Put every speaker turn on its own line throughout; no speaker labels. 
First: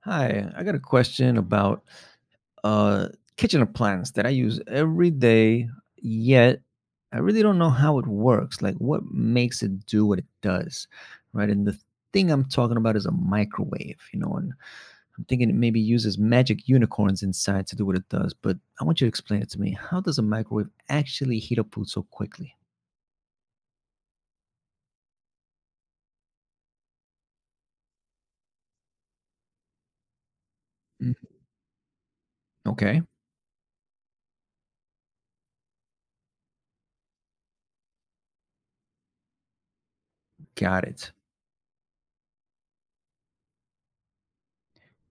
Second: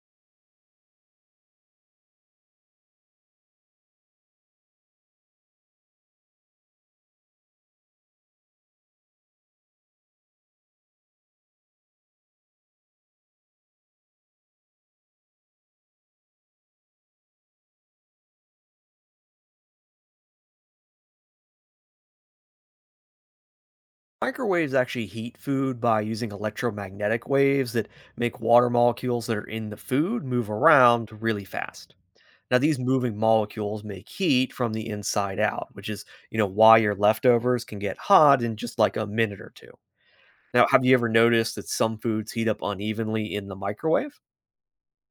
Hi, I got a question about uh, kitchen appliance that I use every day, yet I really don't know how it works. Like, what makes it do what it does, right? And the thing I'm talking about is a microwave, and I'm thinking it maybe uses magic unicorns inside to do what it does, but I want you to explain it to me. How does a microwave actually heat up food so quickly?
Microwaves actually heat food by using electromagnetic waves that make water molecules that are in the food move
Mm.
around really fast. Now these
Okay,
moving molecules make heat from the inside out, which is, why your leftovers can get hot in just like a minute or two. Now, have
got
you ever
it.
noticed that some foods heat up unevenly in the microwave?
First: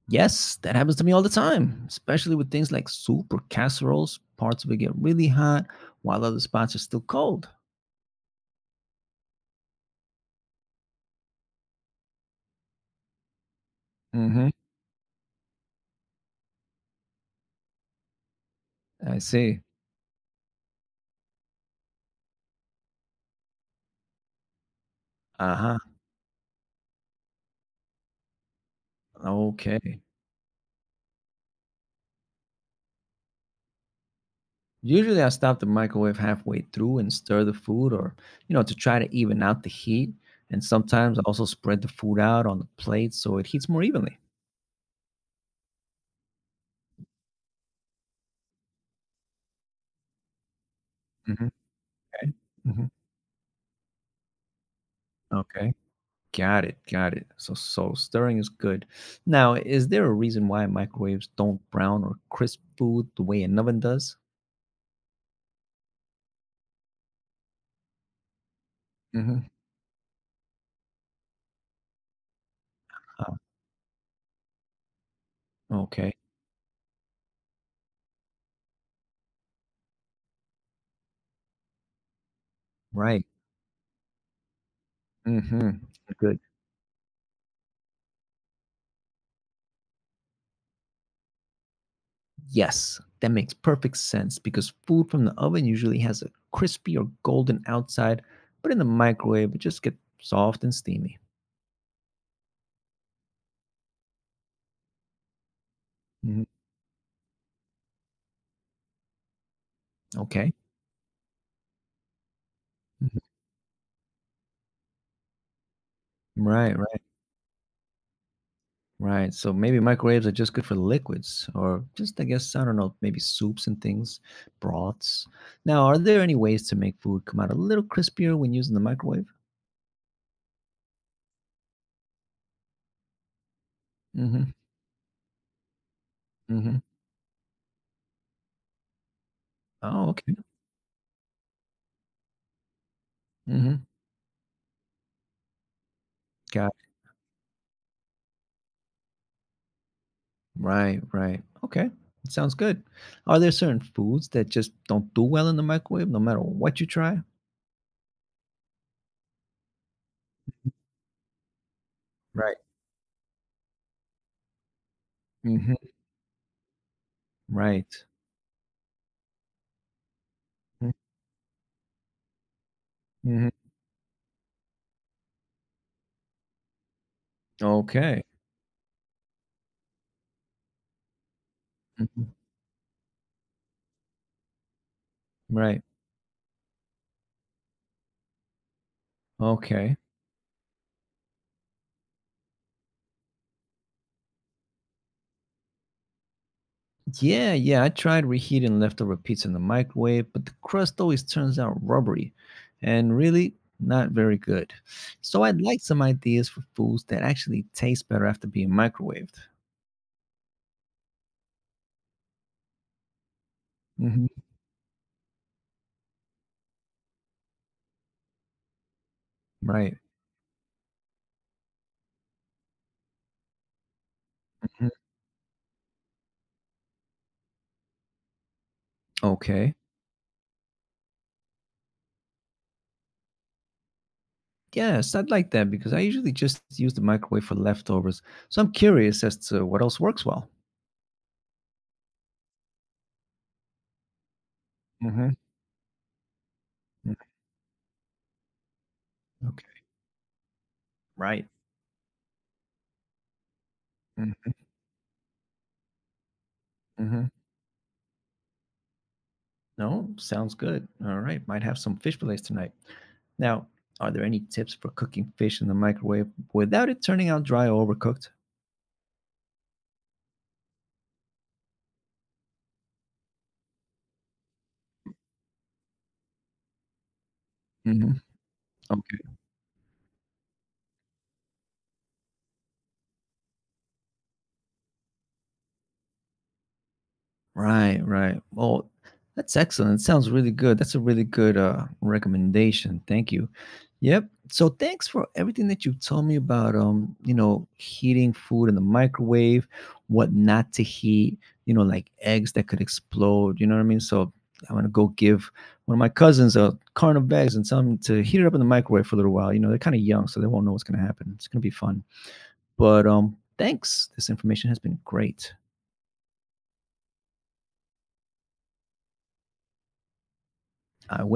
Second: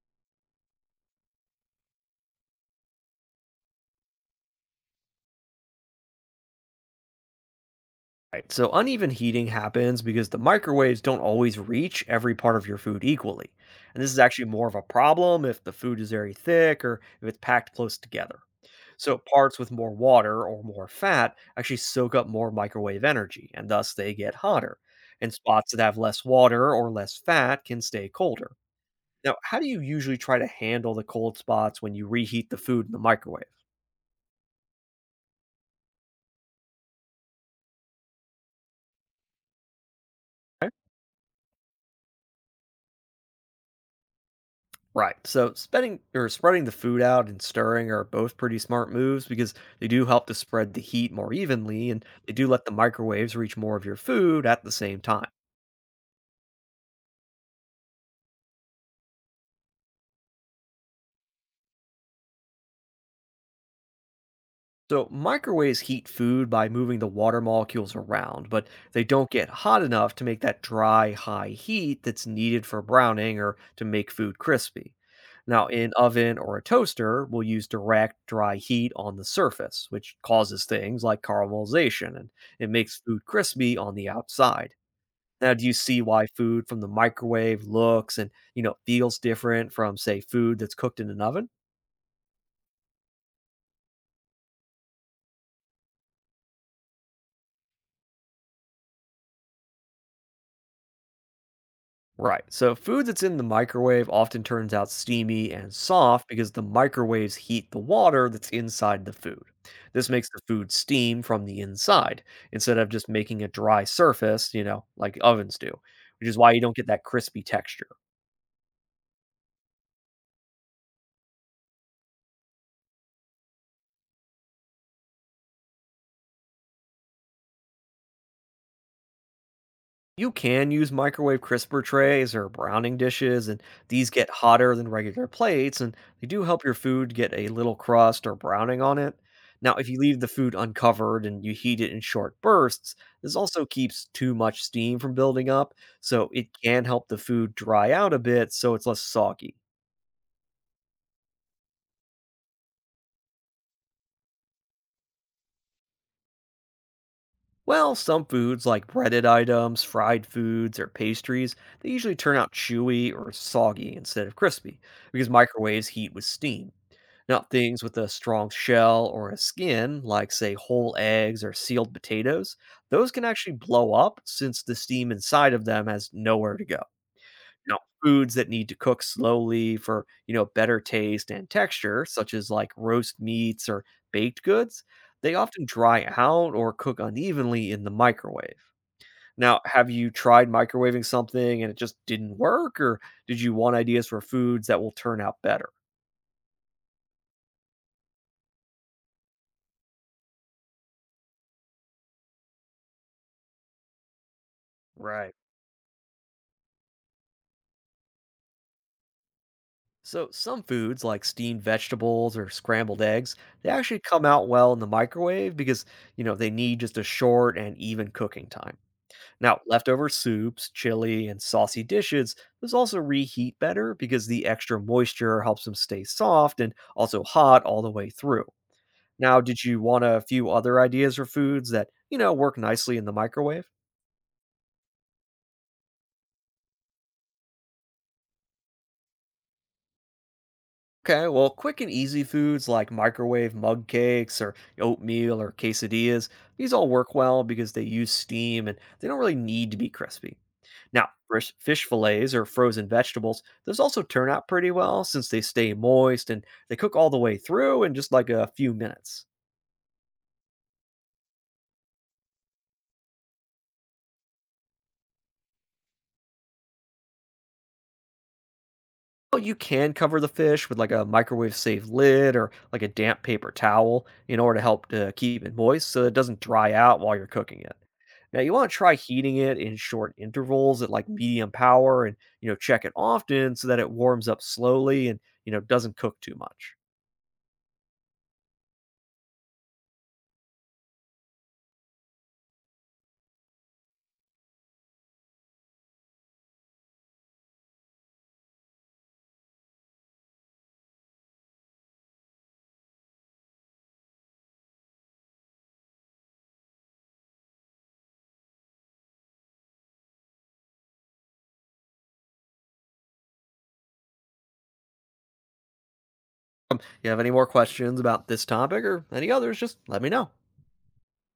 Yes, that happens to me all the time, especially with things like soup or casseroles. Parts of it get really hot while other spots are still cold.
Right. So uneven heating happens because the microwaves don't always reach every part of your food equally. And this is actually
Mm-hmm.
more of a problem if the food is very thick or if it's packed close together.
I
So parts
see.
with more water or more fat actually soak up more microwave energy and thus they get hotter. And
Uh
spots
huh.
that have less water or less fat can stay colder. Now, how do you
Okay.
usually try to handle the cold spots when you reheat the food in the microwave?
Usually I stop the microwave halfway through and stir the food, to try to even out the heat. And sometimes I also spread the food out on the plate so it heats more evenly.
Right. So spreading or spreading the food out and stirring are both pretty smart moves because they do help to spread the heat more
Hmm.
evenly and
Okay.
they do let the
Hmm.
microwaves reach more of your food at the same time.
Okay. Got it, got it. So stirring is good. Now, is there a reason why microwaves don't brown or crisp food the way an oven does?
So, microwaves heat food by moving the water molecules around, but they don't
Hmm.
get hot enough to make that dry, high heat that's needed for
Uh,
browning or to make food crispy. Now, in
okay,
oven or a toaster, we'll use direct, dry heat on the surface, which causes things like caramelization and it makes food
right.
crispy on the outside. Now, do
Mm-hmm.
you see why
Good.
food from the microwave looks and feels different from, say, food that's cooked in an oven?
Yes, that makes perfect sense because food from the oven usually has a crispy or golden outside, but in the microwave it just gets soft and steamy.
Right. So food that's in the microwave often turns out steamy and soft
Hmm.
because the microwaves heat the water that's inside the food. This makes the
Okay.
food steam from the inside instead of just
Mhm.
making a dry surface, like ovens do, which is why you don't
Right,
get
right.
that crispy texture.
Right. So maybe microwaves are just good for liquids or just, I guess, I don't know, maybe soups and things, broths. Now, are there any ways to make food come out a little crispier when using the microwave?
You can use microwave crisper trays or browning dishes, and these get
Mm hmm.
hotter than regular plates, and they do help
Mm
your
hmm.
food get a little crust or browning on it. Now, if you
Oh,
leave the
okay.
food uncovered and you heat it in short bursts, this
Mm
also
hmm.
keeps too much steam from building up, so it
Got
can
it.
help the food dry out a bit so it's less soggy.
Right. Right. Okay. It sounds good. Are there certain foods that just don't do well in the microwave no matter what you try?
Well, some foods like breaded items, fried foods, or pastries, they usually turn out
Right.
chewy or soggy instead of crispy because
Mm hmm.
microwaves heat with steam. Now, things
Right.
with a strong shell or a skin, like, say, whole eggs or sealed potatoes, those can
Mm
actually blow up since the steam inside of them has nowhere to go
hmm.
you know,
Okay.
Foods that need to cook slowly for, you know, better taste and texture,
Hmm.
such as like roast meats or baked goods, they often
Right.
dry out or cook unevenly in the microwave. Now, have
Okay.
you tried microwaving something and it just didn't work, or did you want ideas for foods that will turn out better?
Yeah, yeah, I tried reheating leftover pizza in the microwave, but the crust always turns out rubbery and really not very good.
Right.
So I'd like some ideas for foods that actually taste better after being microwaved.
So, some foods like steamed vegetables or scrambled eggs, they actually come
Hmm.
out well in the microwave because they need just a short and even cooking time. Now,
Right.
leftover soups, chili, and saucy dishes, those also reheat better because the extra
Mhm.
moisture helps them stay soft and also hot all the way through. Now, did
Okay.
you want a few other ideas for foods that work nicely in the microwave?
Yes, I'd like that because I usually just use the microwave for leftovers. So I'm curious as to what else works well.
Okay, well, quick and easy foods like microwave mug cakes or
Hmm.
oatmeal or quesadillas, these all work well because they use steam and they don't really need to
Okay.
be crispy. Now,
Right.
fresh fish fillets or frozen vegetables, those also turn out
Hmm.
pretty well since they stay moist and they cook all the
Hmm.
way through in just like a few minutes.
No, sounds good. All right, might have some fish fillets tonight. Now, are there any tips for cooking fish in the microwave without it turning out dry or overcooked?
Well, you can cover the fish with like a microwave safe lid or like a damp paper towel in order to help to keep it moist so it doesn't dry out while you're cooking it.
Hmm.
Now you want to try
Okay.
heating it in short intervals at like medium power and check it often so that it warms up slowly and doesn't cook too much.
Right, right. Well, that's excellent. It sounds really good. That's a really good recommendation. Thank you. Yep. So thanks for everything that you told me about heating food in the microwave, what not to heat, you know, like eggs that could explode, you know what I mean? So I'm gonna go give one of my cousins a carton of eggs and tell him to heat it up in the microwave for a little while. You know, they're kind of young, so they won't know what's gonna happen. It's gonna be fun. But thanks. This information has been great.
You have any more questions about this topic or any others, just let me know.
I